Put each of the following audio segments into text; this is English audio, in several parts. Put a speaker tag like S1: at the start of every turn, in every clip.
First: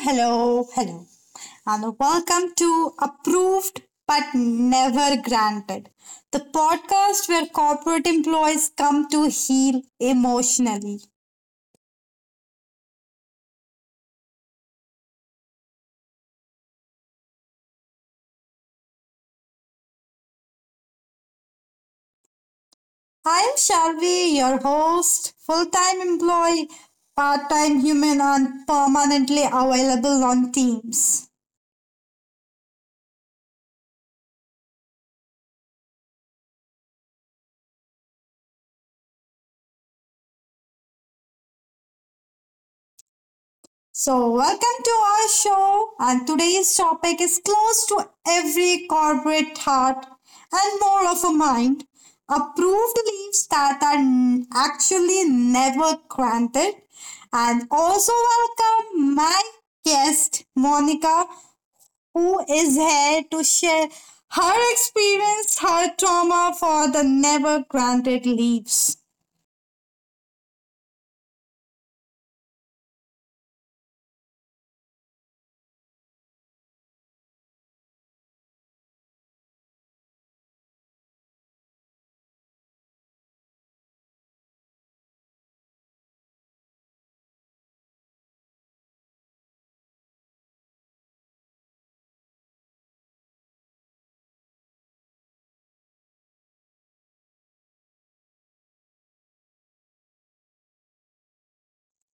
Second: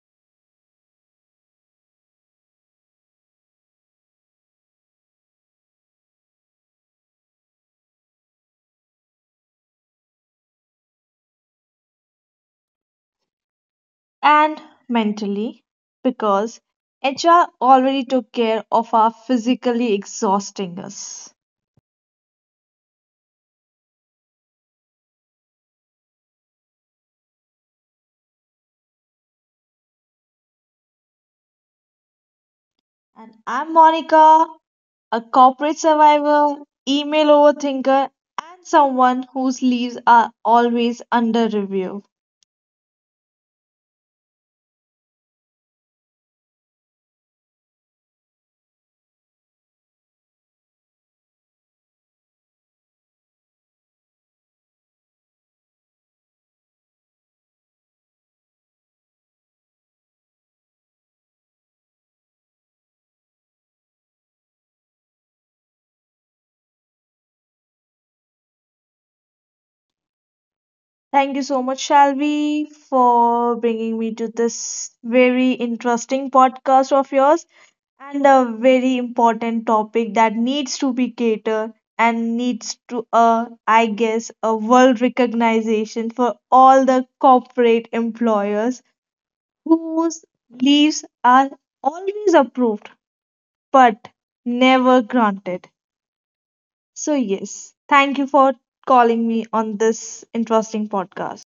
S1: hello, hello, and welcome to Approved but Never Granted, the podcast where corporate employees come to heal emotionally.
S2: And mentally, because HR already took care of our physically exhausting us.
S1: I am Shalvi, your host, full time employee, part time human, and permanently available on Teams.
S2: And I'm Monica, a corporate survivor, email overthinker, and someone whose leaves are always under review.
S1: So, welcome to our show, and today's topic is close to every corporate heart and more of a mind approved leaves that actually never granted. And also, welcome my guest, Monica, who is here to share her experience, her trauma for the never granted leaves.
S2: Thank you so much, Shalvi, for bringing me to this very interesting podcast of yours, and a very important topic that needs to be catered and needs to, I guess, a world recognition for all the corporate employers whose leaves are always approved but never granted. So yes, thank you for calling me on this interesting podcast.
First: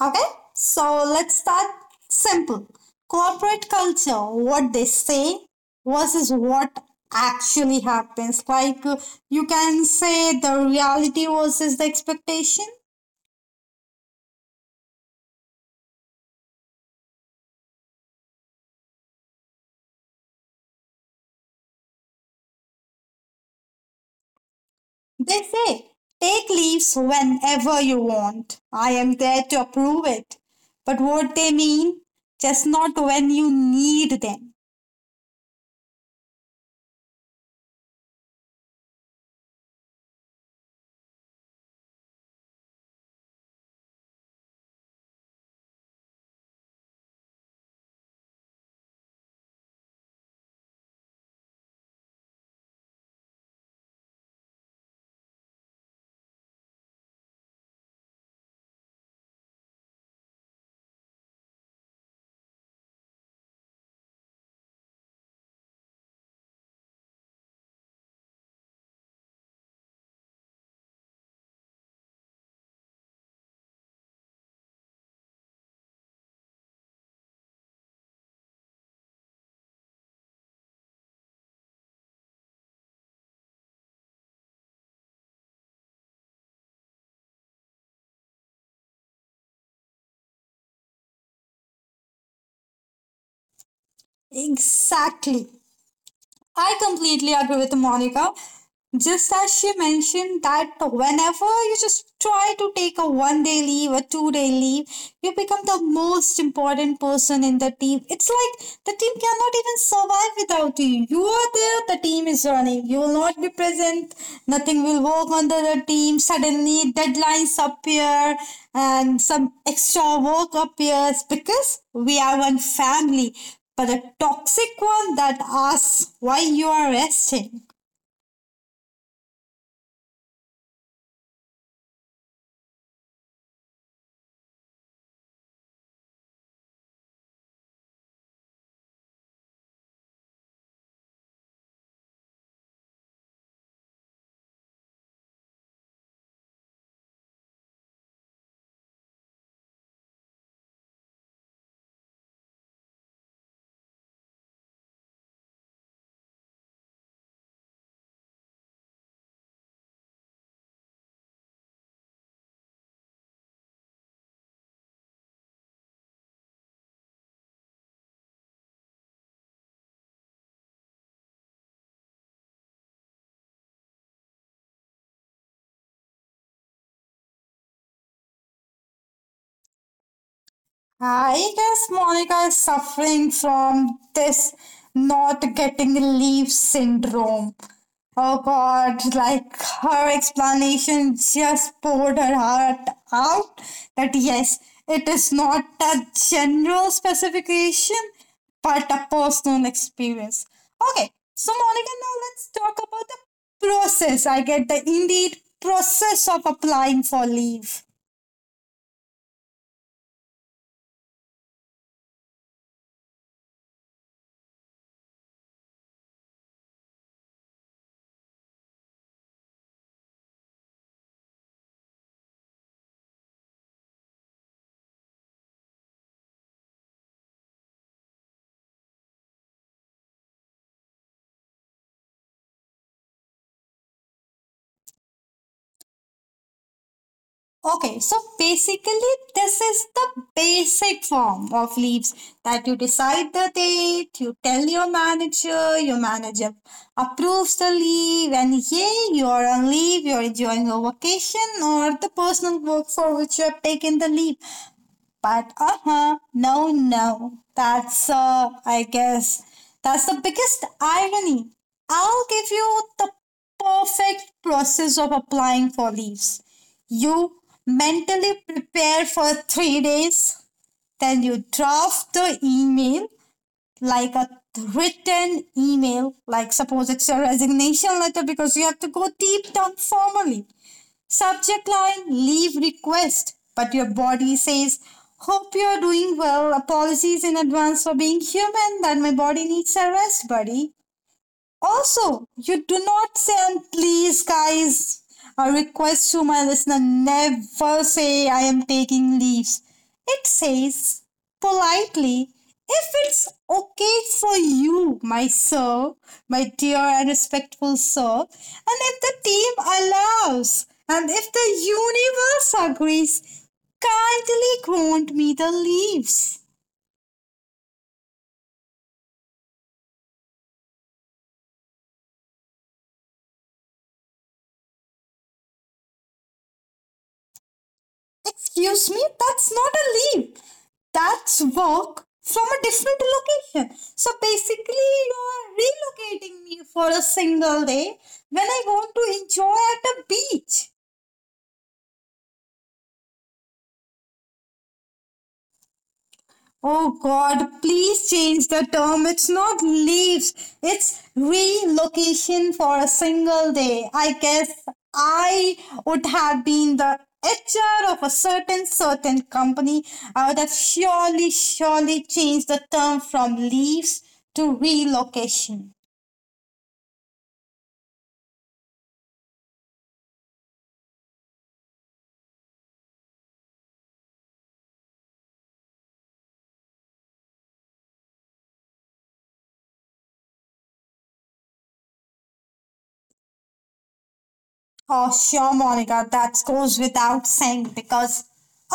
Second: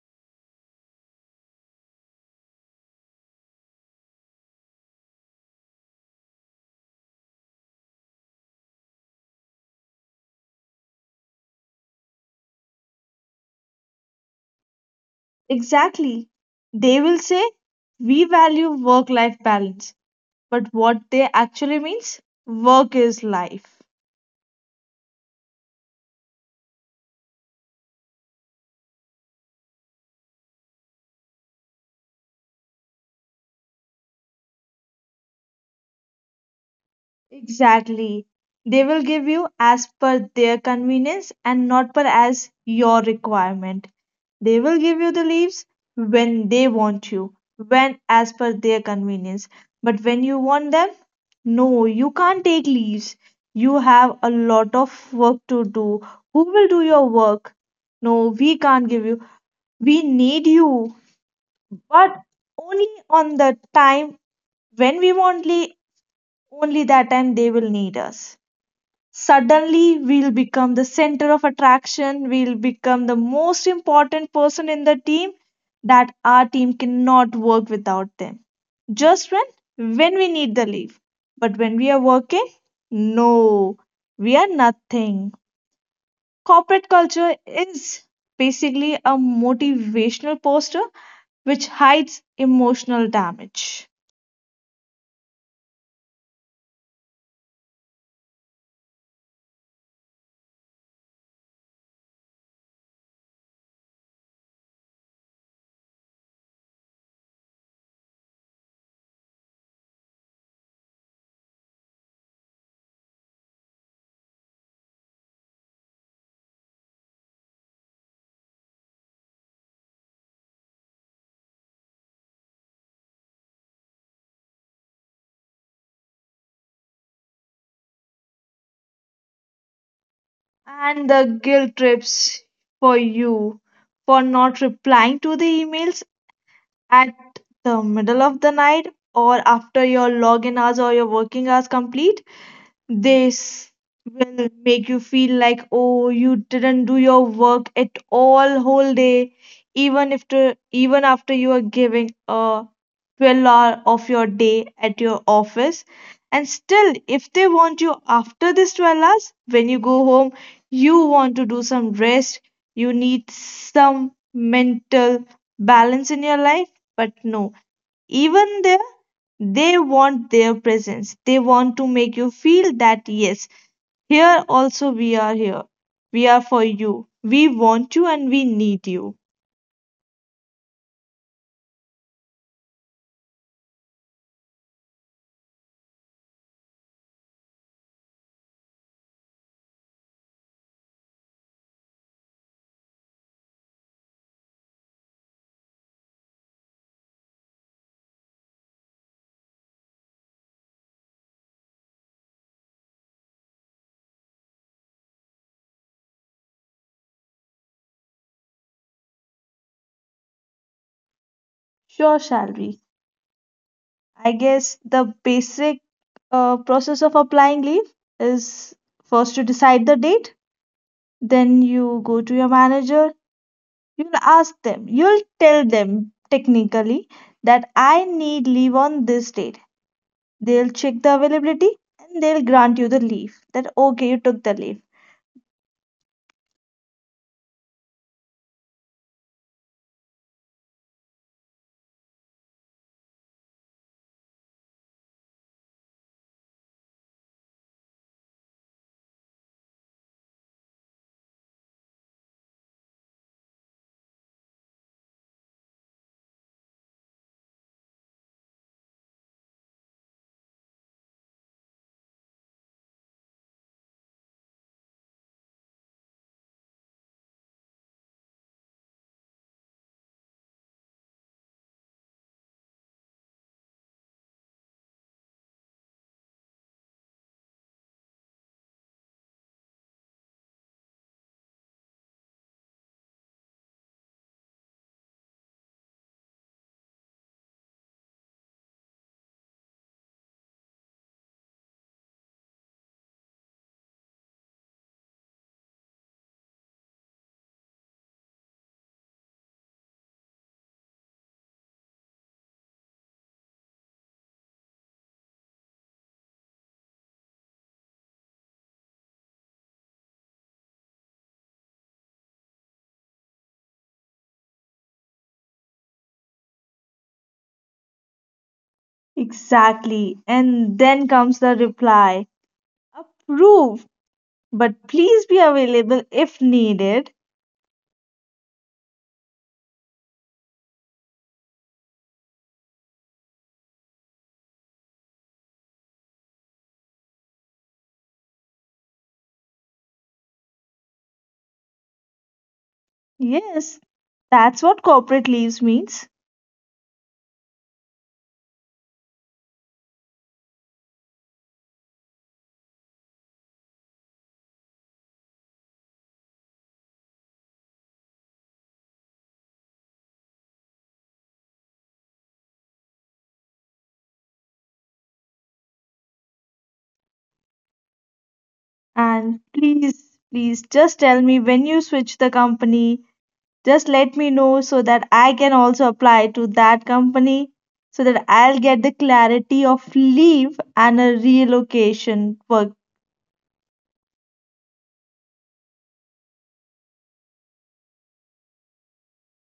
S1: Okay, so let's start simple. Corporate culture, what they say versus what actually happens. Like you can say the reality versus the expectation.
S2: Exactly, they will say we value work life balance, but what they actually means, work is life.
S1: They say take leaves whenever you want. I am there to approve it. But what they mean, just not when you need them.
S2: Exactly. They will give you as per their convenience and not per as your requirement. They will give you the leaves when they want you, when as per their convenience. But when you want them, no, you can't take leaves. You have a lot of work to do. Who will do your work? No, we can't give you. We need you. But only on the time when we want, only that time they will need us. Suddenly we'll become the center of attraction, we'll become the most important person in the team, that our team cannot work without them, just when we need the leave. But when we are working, no, we are nothing. Corporate culture is basically a motivational poster which hides emotional damage.
S1: Exactly. I completely agree with Monica. Just as she mentioned that whenever you just try to take a one day leave, a 2 day leave, you become the most important person in the team. It's like the team cannot even survive without you. You are there, the team is running. You will not be present, nothing will work under the team. Suddenly, deadlines appear and some extra work appears because we are one family, but a toxic one that asks why you are resting.
S2: And the guilt trips for you, for not replying to the emails at the middle of the night or after your login hours or your working hours complete, this will make you feel like, oh, you didn't do your work at all whole day, even if to, even after you are giving a 12 hour of your day at your office. And still, if they want you after this 12 hours, when you go home, you want to do some rest, you need some mental balance in your life. But no, even there, they want their presence. They want to make you feel that, yes, here also we are here. We are for you. We want you and we need you.
S1: I guess Monica is suffering from this not getting leave syndrome. Oh God, like her explanation just poured her heart out that yes, it is not a general specification, but a personal experience. Okay, so Monica, now let's talk about the process. I get the indeed process of applying for leave.
S2: Sure, Shalvi. I guess the basic process of applying leave is, first you decide the date, then you go to your manager, you'll ask them, you'll tell them technically that I need leave on this date. They'll check the availability and they'll grant you the leave, that okay, you took the leave.
S1: Okay, so basically, this is the basic form of leaves that you decide the date, you tell your manager approves the leave, and yay, you're on leave, you're enjoying your vacation or the personal work for which you have taken the leave. But no, no. That's, that's the biggest irony. I'll give you the perfect process of applying for leaves. You mentally prepare for 3 days, then you draft the email like a written email, like suppose it's your resignation letter because you have to go deep down formally. Subject line leave request, but your body says, hope you're doing well. Apologies in advance for being human, that my body needs a rest, buddy. Also, you do not say, and please, guys, a request to my listener, never say I am taking leaves. It says politely, if it's okay for you, my sir, my dear and respectful sir, and if the team allows, and if the universe agrees, kindly grant me the leaves.
S2: Exactly. And then comes the reply: approve, but please be available if needed.
S1: Excuse me, that's not a leaf. That's work from a different location. So basically, you are relocating me for a single day when I want to enjoy at a beach.
S2: Yes, that's what corporate leaves means.
S1: Oh God, please change the term. It's not leaves, it's relocation for a single day. I guess I would have been the HR of a certain company. I would have surely, surely changed the term from leaves to relocation.
S2: And please, please just tell me when you switch the company. Just let me know so that I can also apply to that company so that I'll get the clarity of leave and a relocation work.
S1: Oh, sure, Monica. That goes without saying because,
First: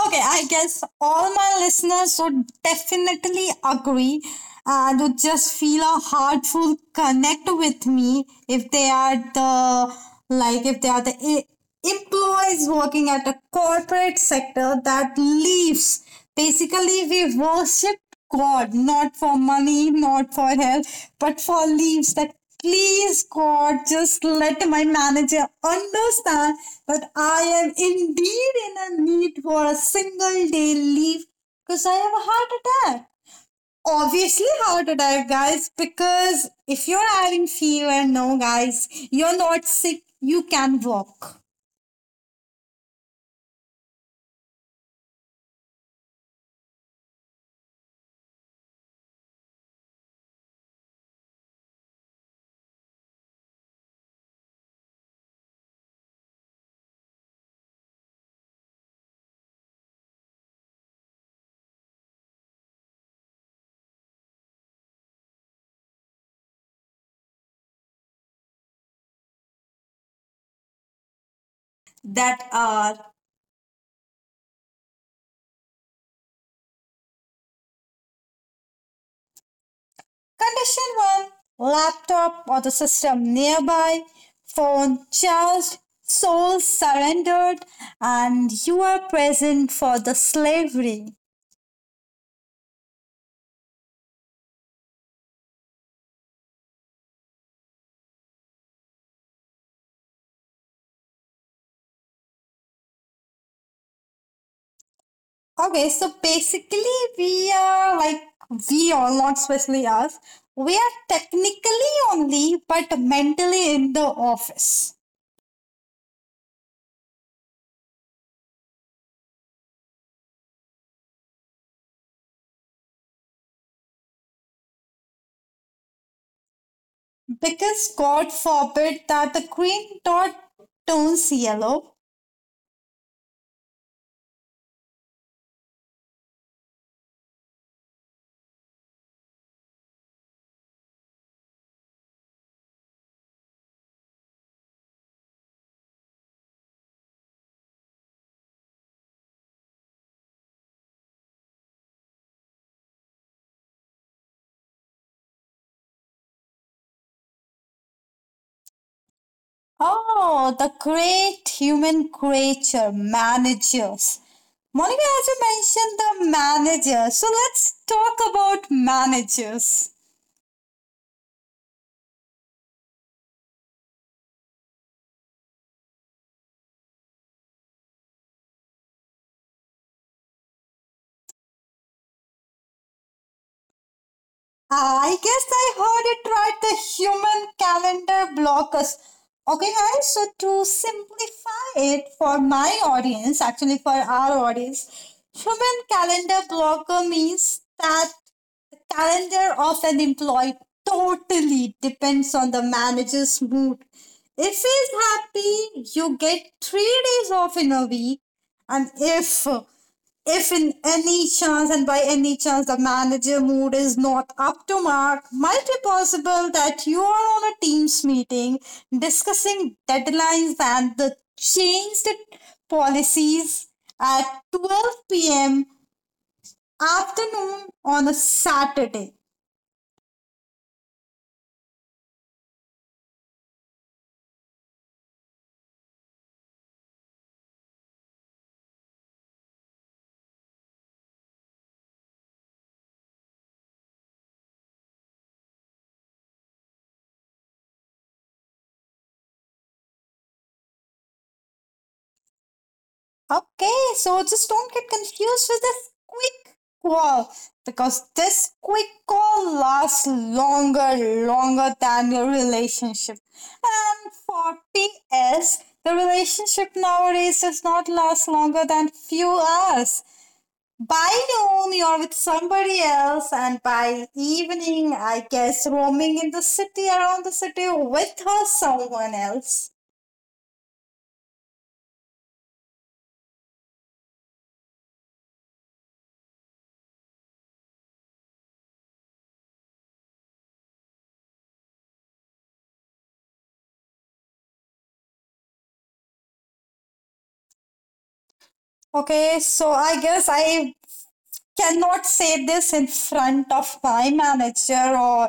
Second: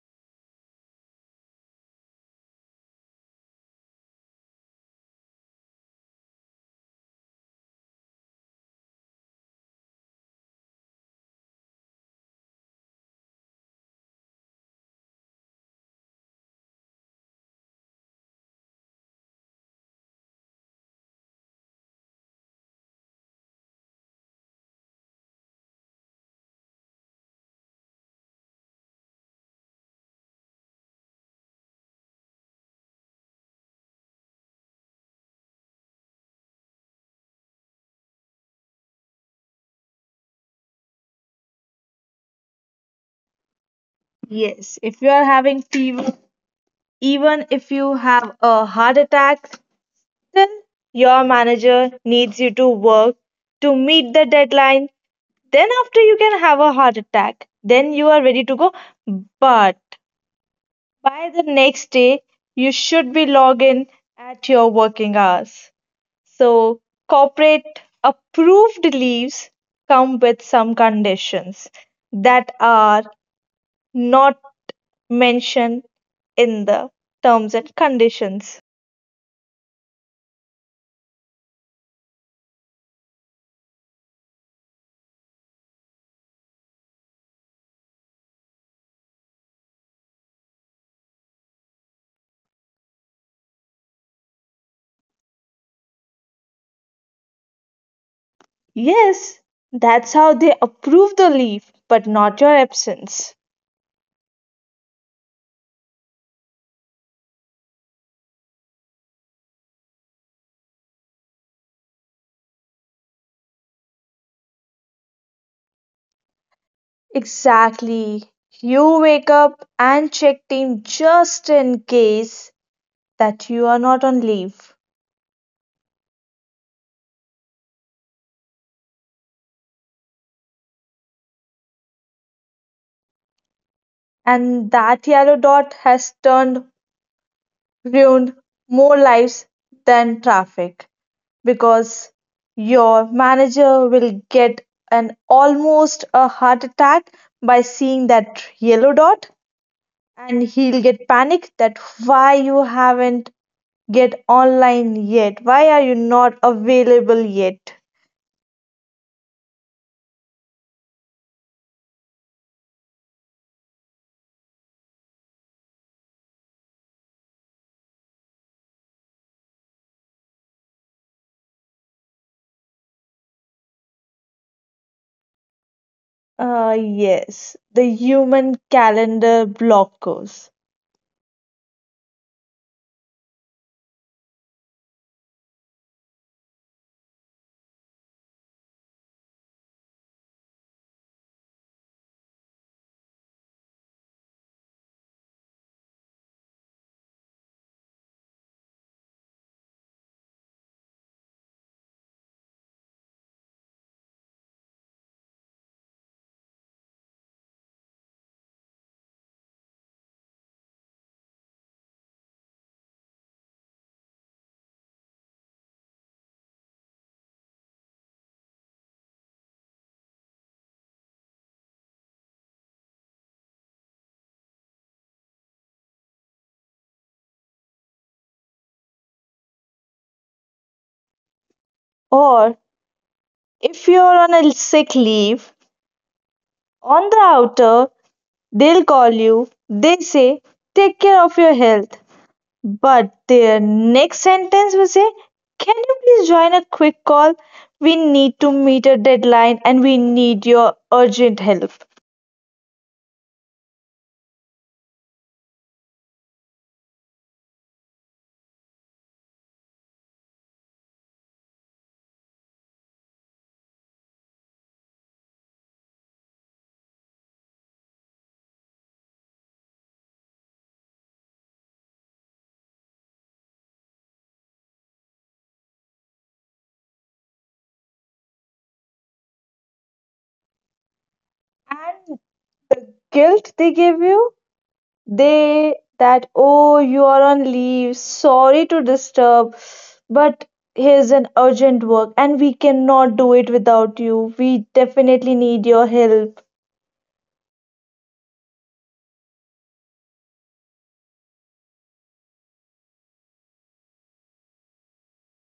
S1: okay, I guess all my listeners would definitely agree and would just feel a heartful connect with me if they are the, like, if they are the employees working at a corporate sector that leaves. Basically, we worship God not for money, not for health, but for leaves. That please, God, just let my manager understand that I am indeed in a need for a single day leave because I have a heart attack. Obviously heart attack guys, because if you're having fever, no guys, you're not sick, you can walk,
S2: Yes, if you are having fever, even if you have a heart attack, then your manager needs you to work to meet the deadline. Then, after you can have a heart attack, then you are ready to go. But by the next day, you should be logged in at your working hours. So, corporate approved leaves come with some conditions
S1: that
S2: that
S1: are
S2: are not mentioned in the terms and conditions.
S1: condition 1, laptop or the system nearby, phone charged, soul surrendered, and you are present for the slavery.
S2: Yes, that's how they approve the leave, but not your absence.
S1: Okay, so basically we are like, we or not especially us, we are technically only but mentally in the office,
S2: Exactly. You wake up and check team just in case that you are not on leave.
S1: because god forbid that the green dot turns yellow.
S2: And that yellow dot has turned ruined more lives than traffic, because your manager will get an almost a heart attack by seeing that yellow dot, and he'll get panic that why you haven't get online yet? Why are you not available yet?
S1: Oh, the great human creature, managers. Monica, as you mentioned the manager, so let's talk about managers.
S2: Yes, the human calendar blockers.
S1: I guess I heard it right, the human calendar blockers. Okay, guys, so to simplify it for my audience, actually for our audience, human calendar blocker means that calendar of an employee totally depends on the manager's mood. If he's happy, you get 3 days off in a week. And if in any chance and by any chance the manager mood is not up to mark, might be possible that you are on a teams meeting discussing deadlines and the changed policies at 12 p.m. afternoon on a Saturday.
S2: Or if you're on a sick leave, on the outer, they'll call you. They say, take care of your health. But their next sentence will say, can you please join a quick call? We need to meet a deadline and we need your urgent help.
S1: Okay, so just don't get confused with this quick call because this quick call lasts longer, longer than your relationship. And for PS, the relationship nowadays does not last longer than few hours. By noon, you're with somebody else, and by evening, I guess, roaming in the city around the city with her someone else.
S2: And guilt they give you? They that, oh, you are on leave, sorry to disturb, but here's an urgent work and we cannot do it without you. We definitely need your help.
S1: Okay, so I guess I cannot say this in front of my manager or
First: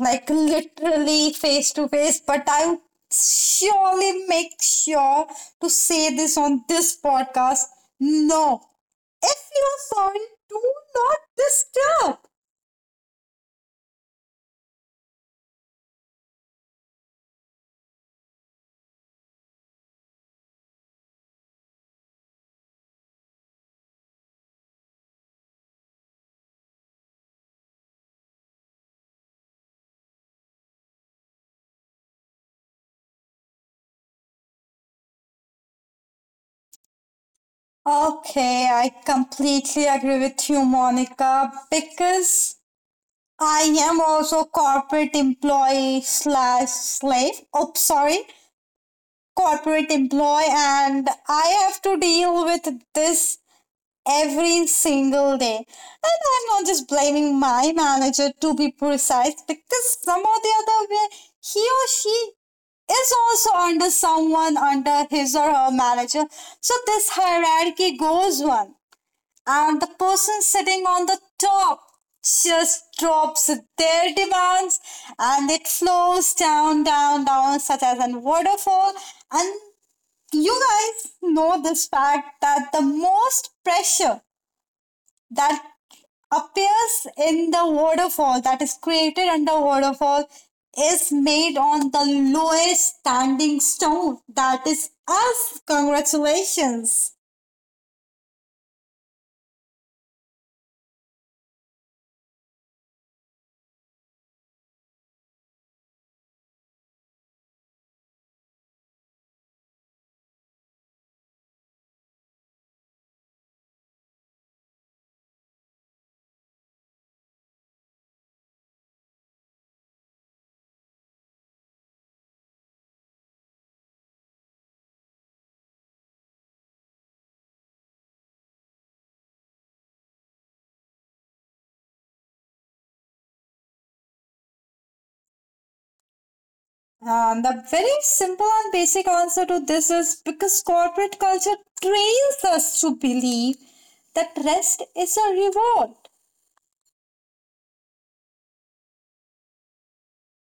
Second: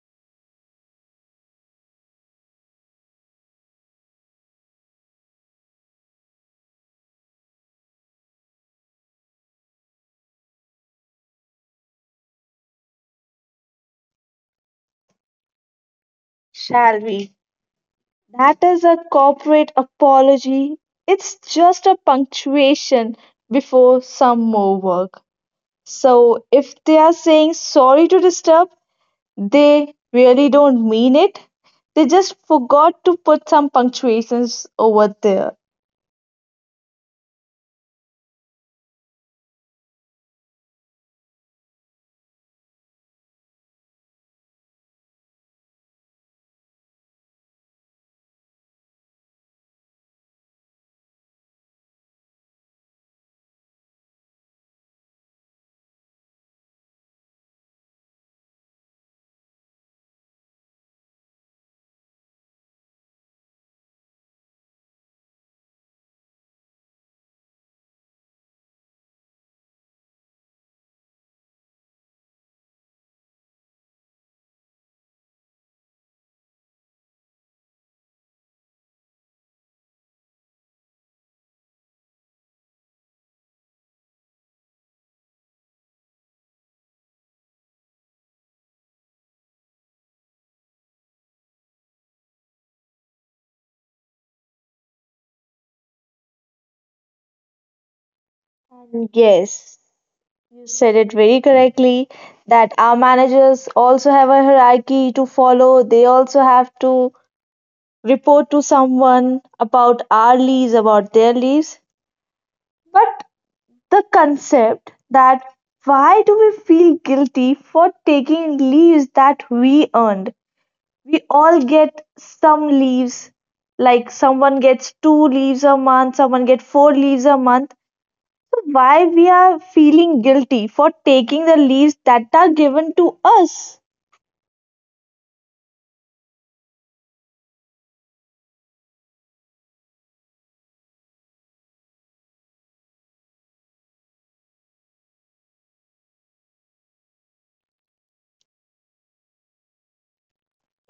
S1: like literally face to face, but I would surely make sure to say this on this podcast. No, if you're sorry, do not disturb.
S2: Shall we? That is a corporate apology. It's just a punctuation before some more work. So if they are saying sorry to disturb, they really don't mean it. They just forgot to put some punctuations over there.
S1: Okay, I completely agree with you, Monica, because I am also corporate employee slash slave. Oh, sorry, corporate employee, and I have to deal with this every single day. And I'm not just blaming my manager to be precise because some or the other way he or she is also under someone under his or her manager. So this hierarchy goes on. And the person sitting on the top just drops their demands and it flows down, down, down, such as a waterfall. And you guys know this fact that the most pressure that appears in the waterfall, that is created under waterfall, is made on the lowest standing stone. That is us. Congratulations.
S2: And yes, you said it very correctly that our managers also have a hierarchy to follow. They also have to report to someone about our leaves, about their leaves. But the concept that, why do we feel guilty for taking leaves that we earned? We all get some leaves, like someone gets two leaves a month, someone gets four leaves a month. So why we are feeling guilty for taking the leaves that are given to us?
S1: The very simple and basic answer to this is because corporate culture trains us to believe that rest is a reward.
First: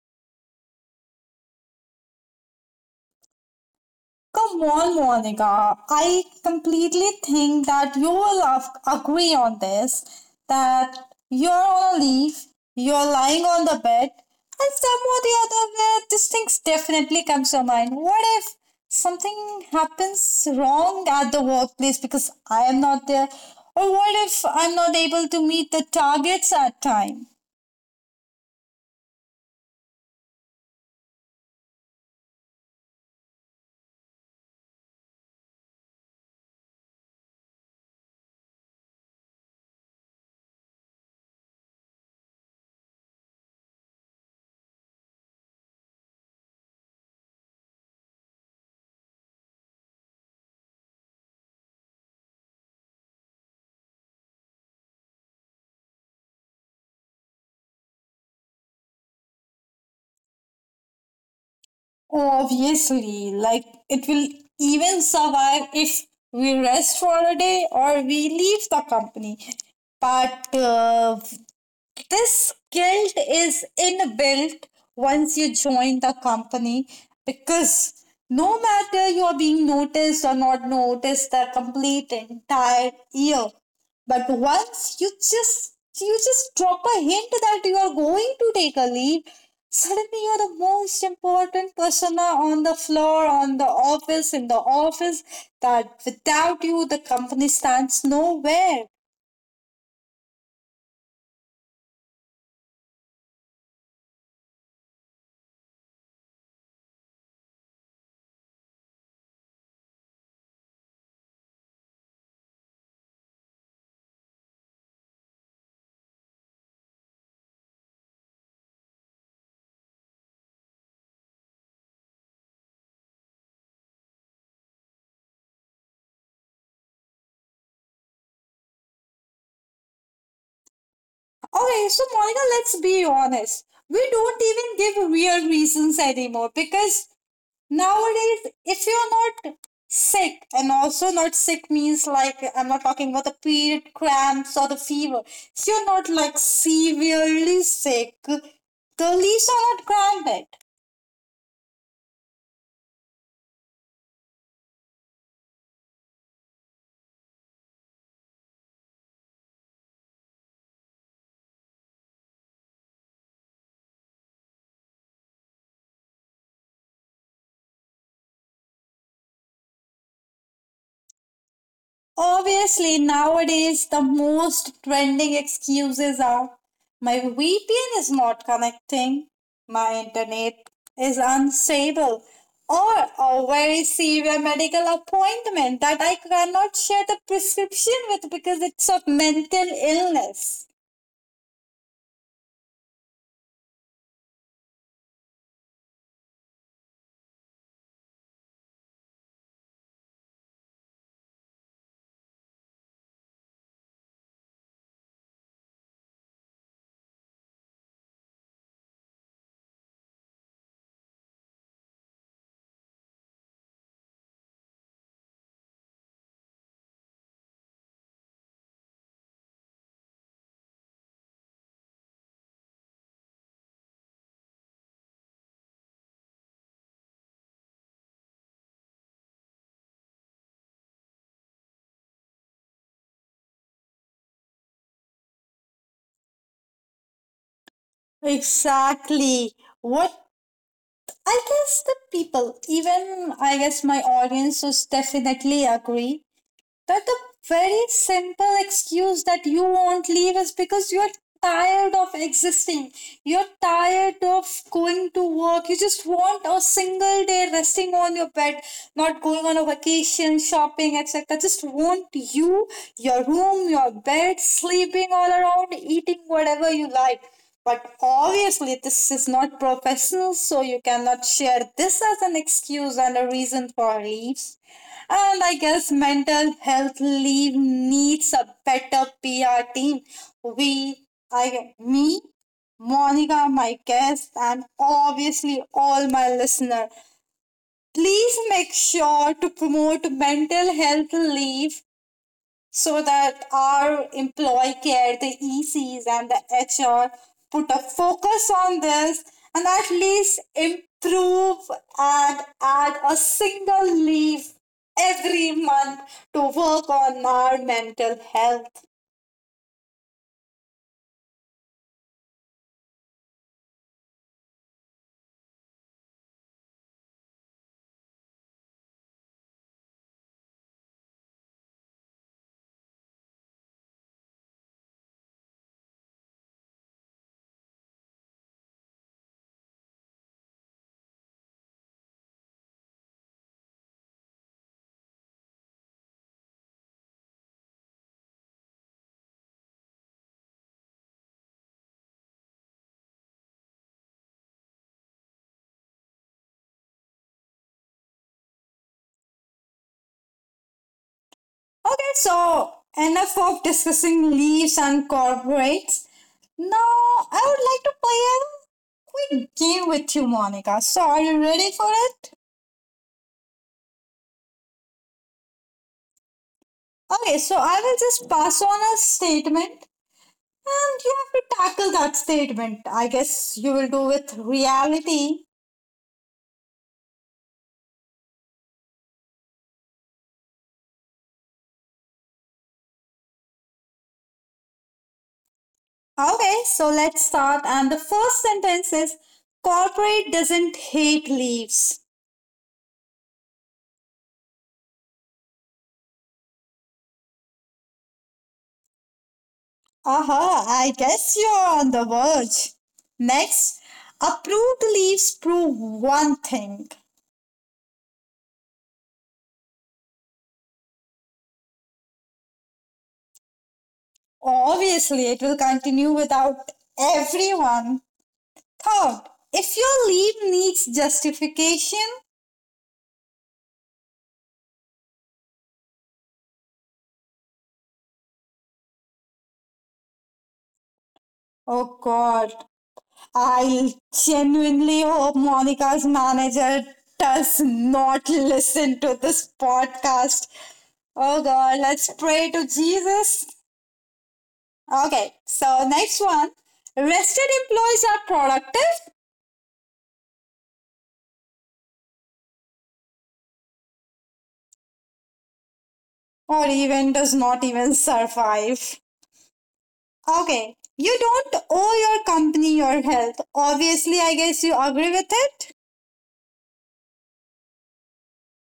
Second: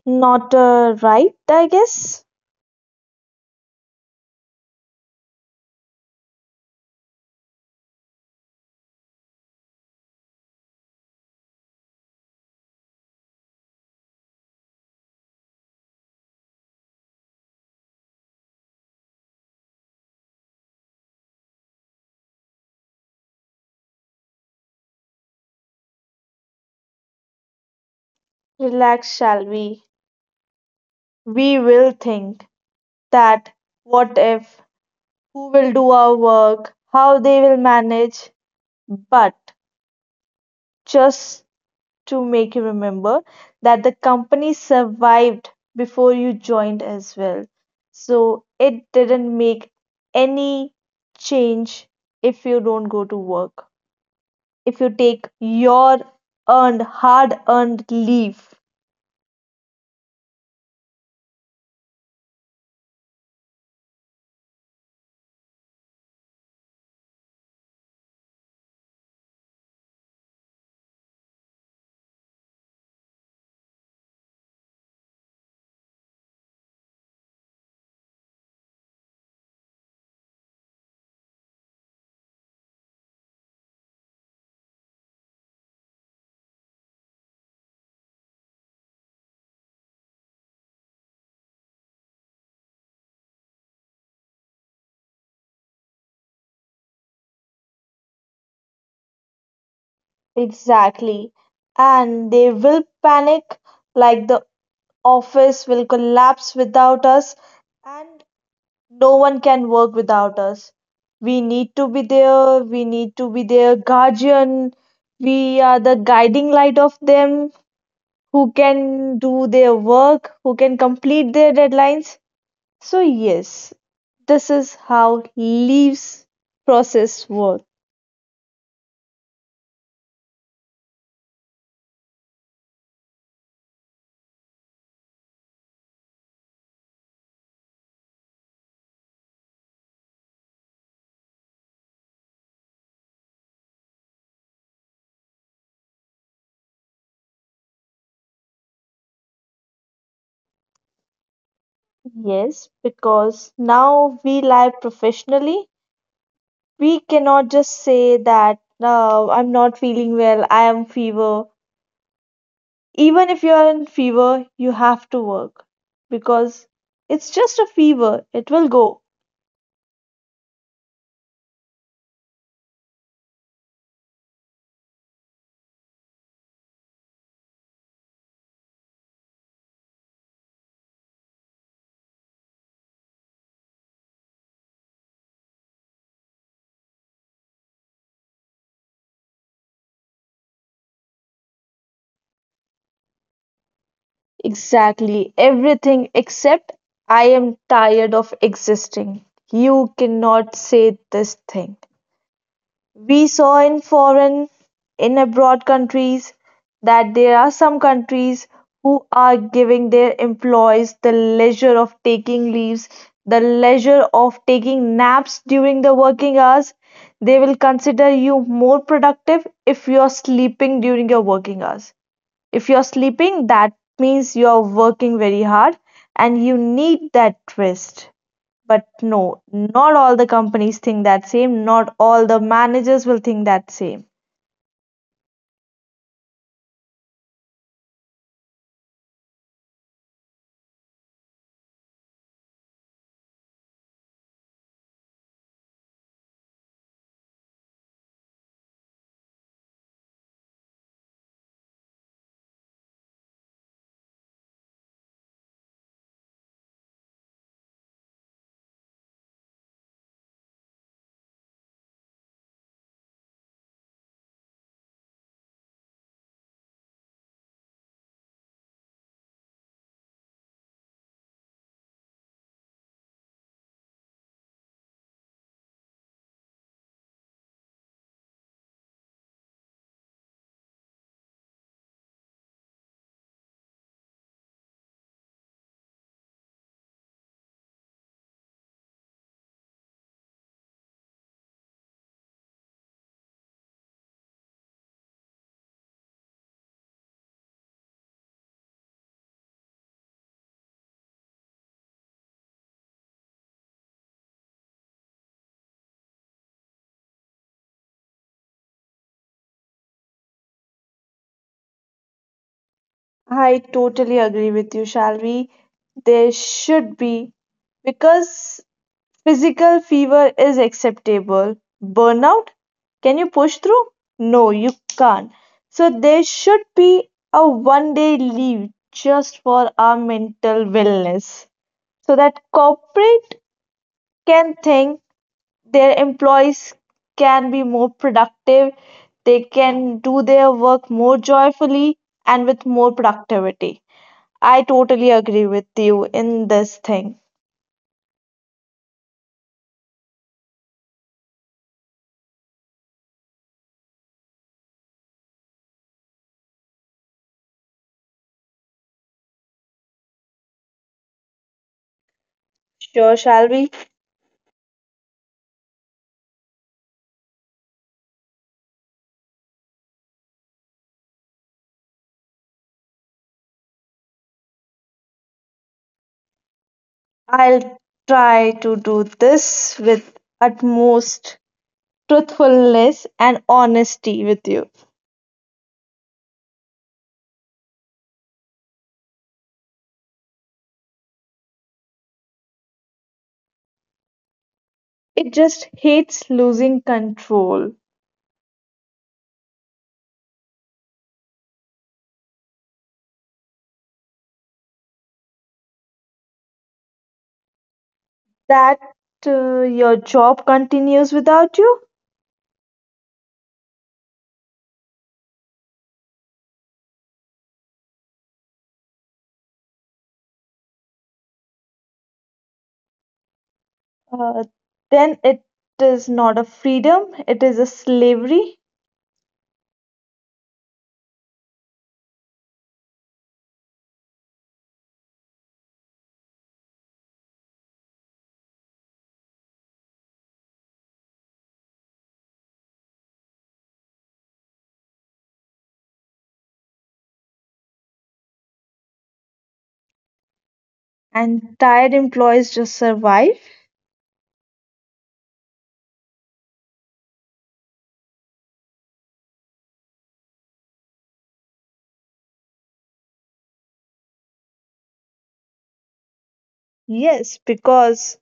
S2: Not right, I guess.
S1: Come on, Monica. I completely think that you will agree on this, that you're on a leave, you're lying on the bed, and somehow the other way, this thing definitely comes to mind. What if something happens wrong at the workplace because I am not there? Or what if I'm not able to meet the targets at time?
S2: Relax, shall we? We will think that what if, who will do our work, how they will manage. But just to make you remember that the company survived before you joined as well. So it didn't make any change if you don't go to work, if you take your earned, hard earned leave.
S1: Obviously, like it will even survive if we rest for a day or we leave the company. But this guilt is inbuilt once you join the company, because no matter you are being noticed or not noticed the complete entire year, but once you just drop a hint that you are going to take a leave, suddenly you're the most important persona on the floor, on the office, in the office, that without you the company stands nowhere.
S2: Exactly. And they will panic like the office will collapse without us. And no one can work without us. We need to be there, we need to be their guardian, we are the guiding light of them, who can do their work, who can complete their deadlines. So, yes, this is how leaves process work.
S1: Okay, so Monica, let's be honest. We don't even give real reasons anymore because nowadays, if you're not sick, and also not sick means like I'm not talking about the period cramps or the fever, if you're not like severely sick, the leaves are not granted.
S2: Yes, because now we live professionally. We cannot just say that, I'm not feeling well, I am fever. Even if you are in fever, you have to work, because it's just a fever, it will go.
S1: Obviously, nowadays the most trending excuses are my VPN is not connecting, my internet is unstable, or a very severe medical appointment that I cannot share the prescription with because it's a mental illness.
S2: Exactly, everything except I am tired of existing. You cannot say this thing. We saw in foreign, in abroad countries, that there are some countries who are giving their employees the leisure of taking leaves, the leisure of taking naps during the working hours. They will consider you more productive if you are sleeping during your working hours. If you are sleeping, that means you are working very hard and you need that rest. But no, not all the companies think that same, not all the managers will think that same.
S1: Exactly. What I guess the people, even I guess my audience, would definitely agree, that the very simple excuse that you won't leave is because you're tired of existing. You're tired of going to work. You just want a single day resting on your bed, not going on a vacation, shopping, etc. Just want you, your room, your bed, sleeping all around, eating whatever you like. But obviously, this is not professional, so you cannot share this as an excuse and a reason for leaves. And I guess mental health leave needs a better PR team. We, I, me, Monica, my guest, and obviously all my listener, please make sure to promote mental health leave so that our employee care, the ECs, and the HR put a focus on this and at least improve and add a single leave every month to work on our mental health.
S2: I totally agree with you, Shalvi. There should be, because physical fever is acceptable. Burnout? Can you push through? No, you can't. So there should be a 1 day leave just for our mental wellness, so that corporate can think their employees can be more productive, they can do their work more joyfully and with more productivity. I totally agree with you in this thing.
S1: Okay, so enough of discussing leaves and corporates. Now, I would like to play a quick game with you, Monica. So, are you ready for it?
S2: Sure, shall we?
S1: Okay, so I will just pass on a statement, and you have to tackle that statement. I guess you will do with reality.
S2: I'll try to do this with utmost truthfulness and honesty with you.
S1: Okay, so let's start. And the first sentence is corporate doesn't hate leaves.
S2: It just hates losing control.
S1: Aha, I guess you're on the verge. Next, approved leaves prove one thing.
S2: That, your job continues without you.
S1: Obviously, it will continue without everyone. Third, if your leave needs justification,
S2: uh, then it is not a freedom, it is a slavery.
S1: oh god, I genuinely hope Monica's manager does not listen to this podcast. Oh God, let's pray to Jesus. Okay, so next one. Rested employees are productive,
S2: And tired employees just survive.
S1: or even does not even survive. Okay, you don't owe your company your health. Obviously, I guess you agree with it.
S2: Yes, because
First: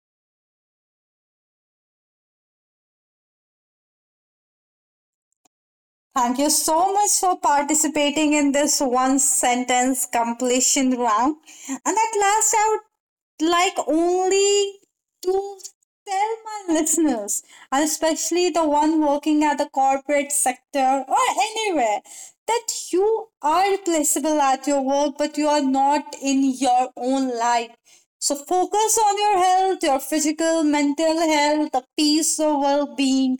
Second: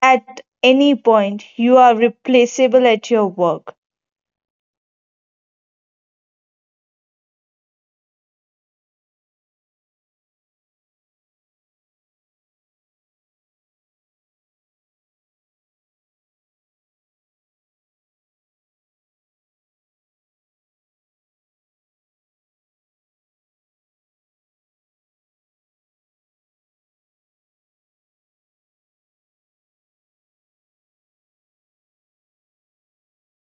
S2: at any point you are replaceable at your work.
S1: Thank you so much for participating in this one sentence completion round. And at last, I would like only to tell my listeners, and especially the one working at the corporate sector or anywhere, that you are replaceable at your work, but you are not in your own life. So focus on your health, your physical, mental health, the peace of well being.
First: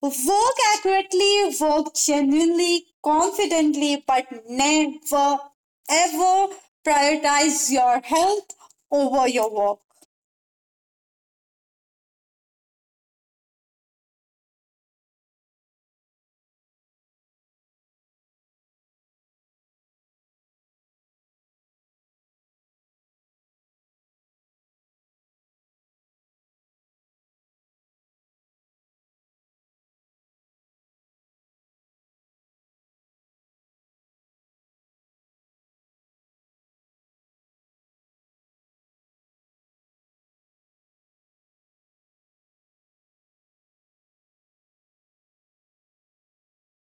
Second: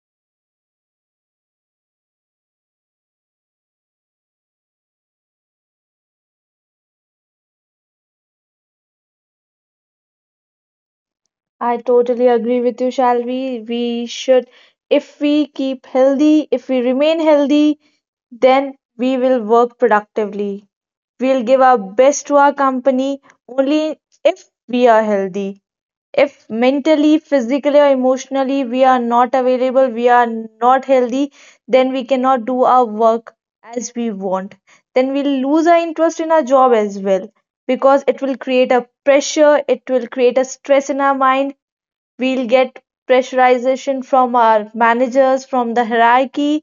S1: Work accurately, work genuinely, confidently, but never ever prioritize your health over your work.
S2: I totally agree with you, Shalvi. We should, if we keep healthy, if we remain healthy, then we will work productively. We'll give our best to our company only if we are healthy. If mentally, physically, or emotionally we are not available, we are not healthy, then we cannot do our work as we want. Then we'll lose our interest in our job as well, because it will create a pressure, it will create a stress in our mind. We'll get pressurization from our managers, from the hierarchy,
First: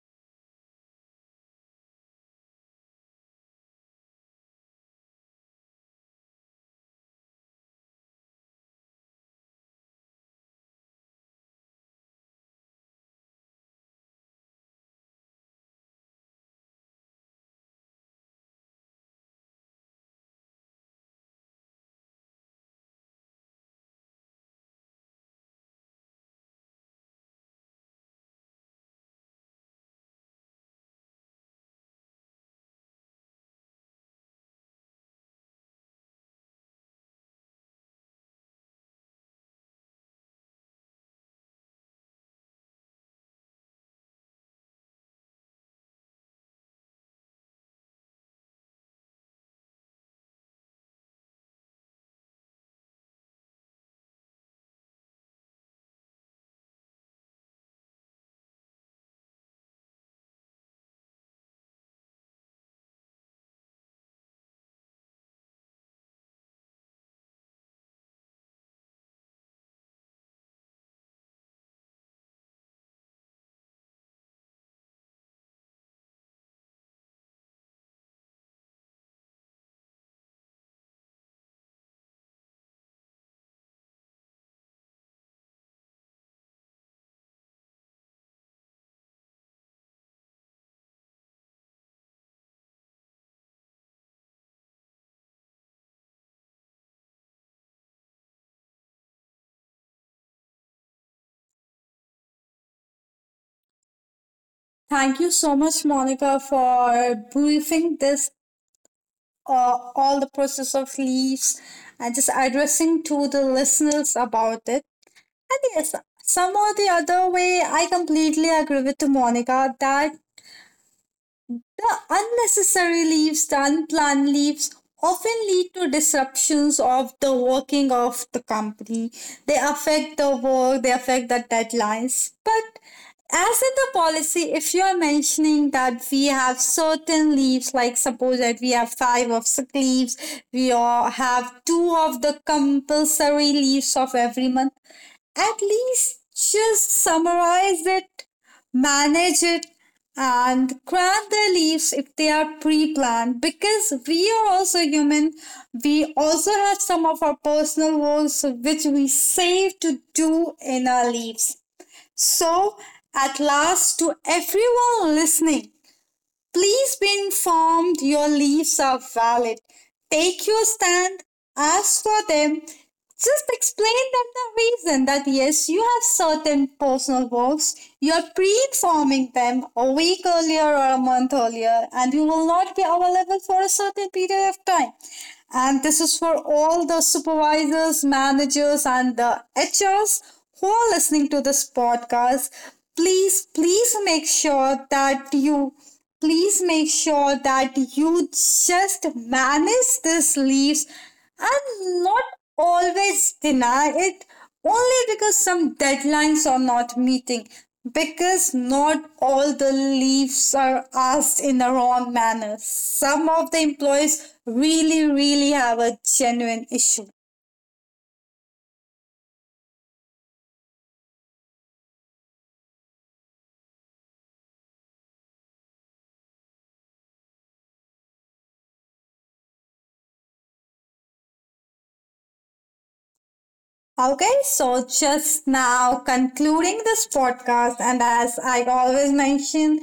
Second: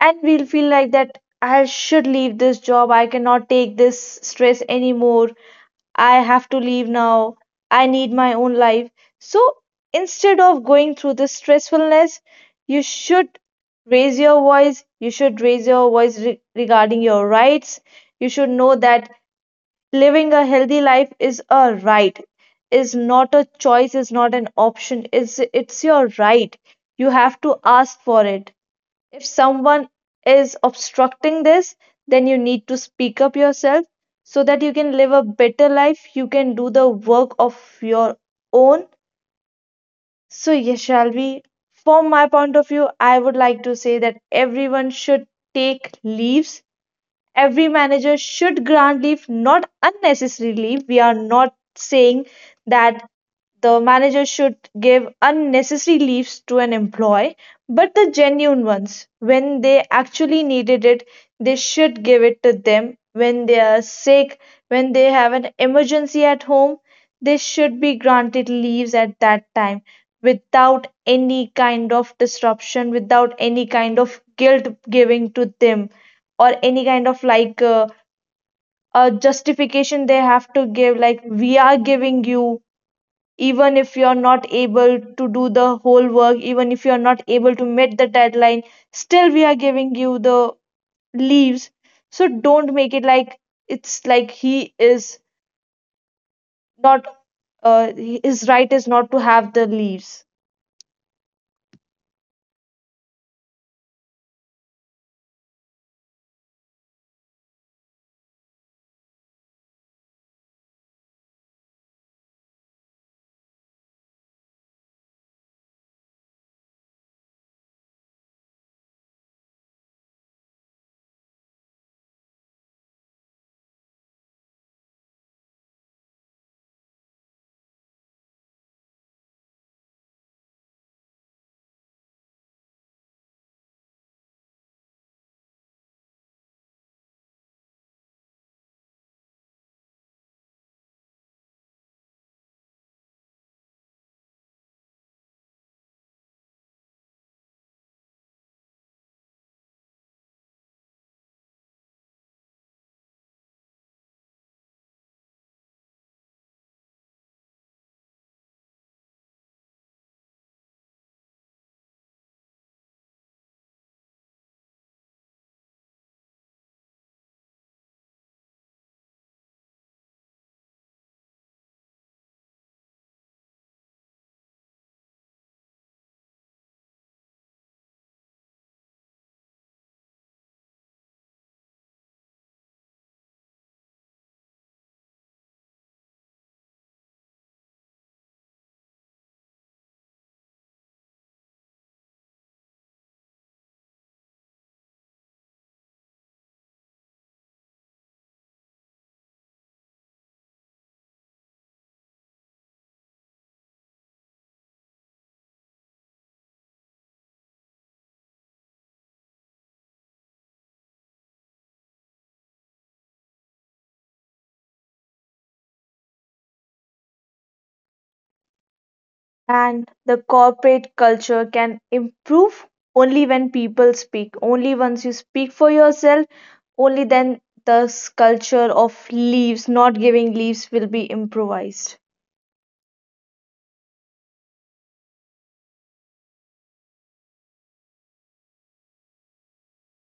S2: and we'll feel like that I should leave this job, I cannot take this stress anymore. I have to leave now. I need my own life. So instead of going through this stressfulness, you should raise your voice. You should raise your voice regarding your rights. You should know that living a healthy life is a right, is not a choice, is not an option. Is it's your right. You have to ask for it. If someone is obstructing this, then you need to speak up yourself so that you can live a better life. You can do the work of your own. So, yes, shall we? From my point of view, I would like to say that everyone should take leaves. Every manager should grant leave, not unnecessary leave. We are not saying that the manager should give unnecessary leaves to an employee, but the genuine ones, when they actually needed it, they should give it to them. When they are sick, when they have an emergency at home, they should be granted leaves at that time without any kind of disruption, without any kind of guilt giving to them, or any kind of like, a justification they have to give, like, we are giving you even if you're not able to do the whole work, even if you're not able to meet the deadline, still we are giving you the leaves. So don't make it like, it's like he is not, his right is not to have the leaves.
S1: Thank you so much, Monica, for briefing this all the process of leaves and just addressing to the listeners about it. And yes, some or the other way, I completely agree with Monica that the unnecessary leaves, the unplanned leaves, often lead to disruptions of the working of the company. They affect the work, they affect the deadlines. But as in the policy, if you are mentioning that we have certain leaves, like suppose that we have five of sick leaves, we all have two of the compulsory leaves of every month, at least just summarize it, manage it, and grant their leaves if they are pre planned because we are also human. We also have some of our personal goals which we save to do in our leaves. So, at last, to everyone listening, please be informed your leaves are valid. Take your stand, ask for them. Just explain them the reason that yes, you have certain personal works. You are pre-informing them a week earlier or a month earlier, and you will not be available for a certain period of time. And this is for all the supervisors, managers, and the HRs who are listening to this podcast. Please, please make sure that you please make sure that you just manage these leaves and not always deny it only because some deadlines are not meeting, because not all the leaves are asked in the wrong manner. Some of the employees really, really have a genuine issue.
S2: And the corporate culture can improve only when people speak. Only once you speak for yourself, only then the culture of leaves, not giving leaves, will be improvised.
S1: Okay, so just now concluding this podcast, and as I always mention,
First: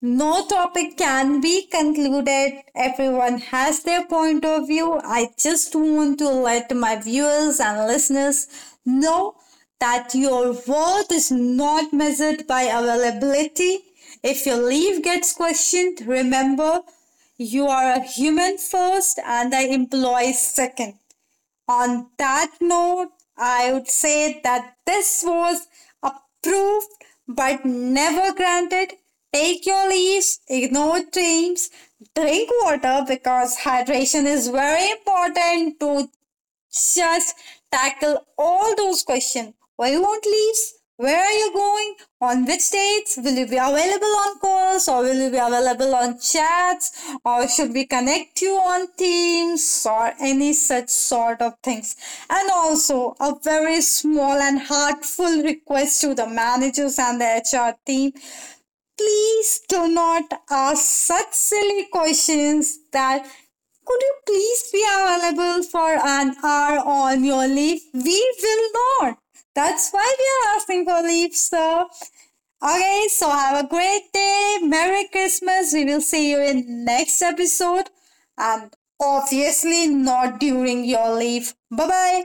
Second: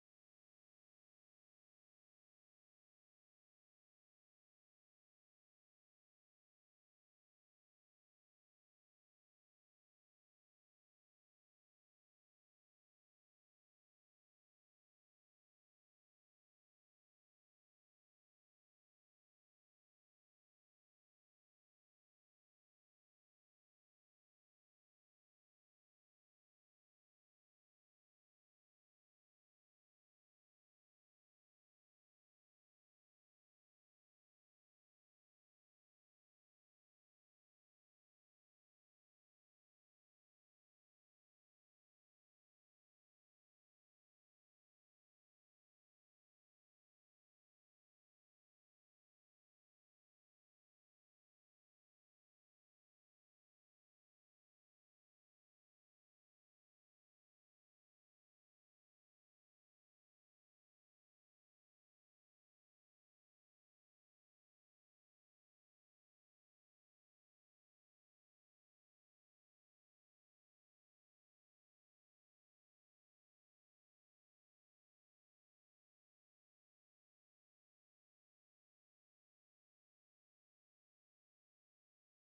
S1: no topic can be concluded. Everyone has their point of view. I just want to let my viewers and listeners know that your worth is not measured by availability. If your leave gets questioned, remember you are a human first and the employee second. On that note, I would say that this was approved but never granted. Take your leaves, ignore dreams, drink water because hydration is very important to just tackle all those questions. Why you want leaves? Where are you going? On which dates? Will you be available on calls or will you be available on chats? Or should we connect you on Teams or any such sort of things? And also a very small and heartful request to the managers and the HR team. Please do not ask such silly questions that could you please be available for an hour on your leave? We will not. That's why we are asking for leave, sir. Okay, so have a great day. Merry Christmas. We will see you in next episode. And obviously not during your leave. Bye bye.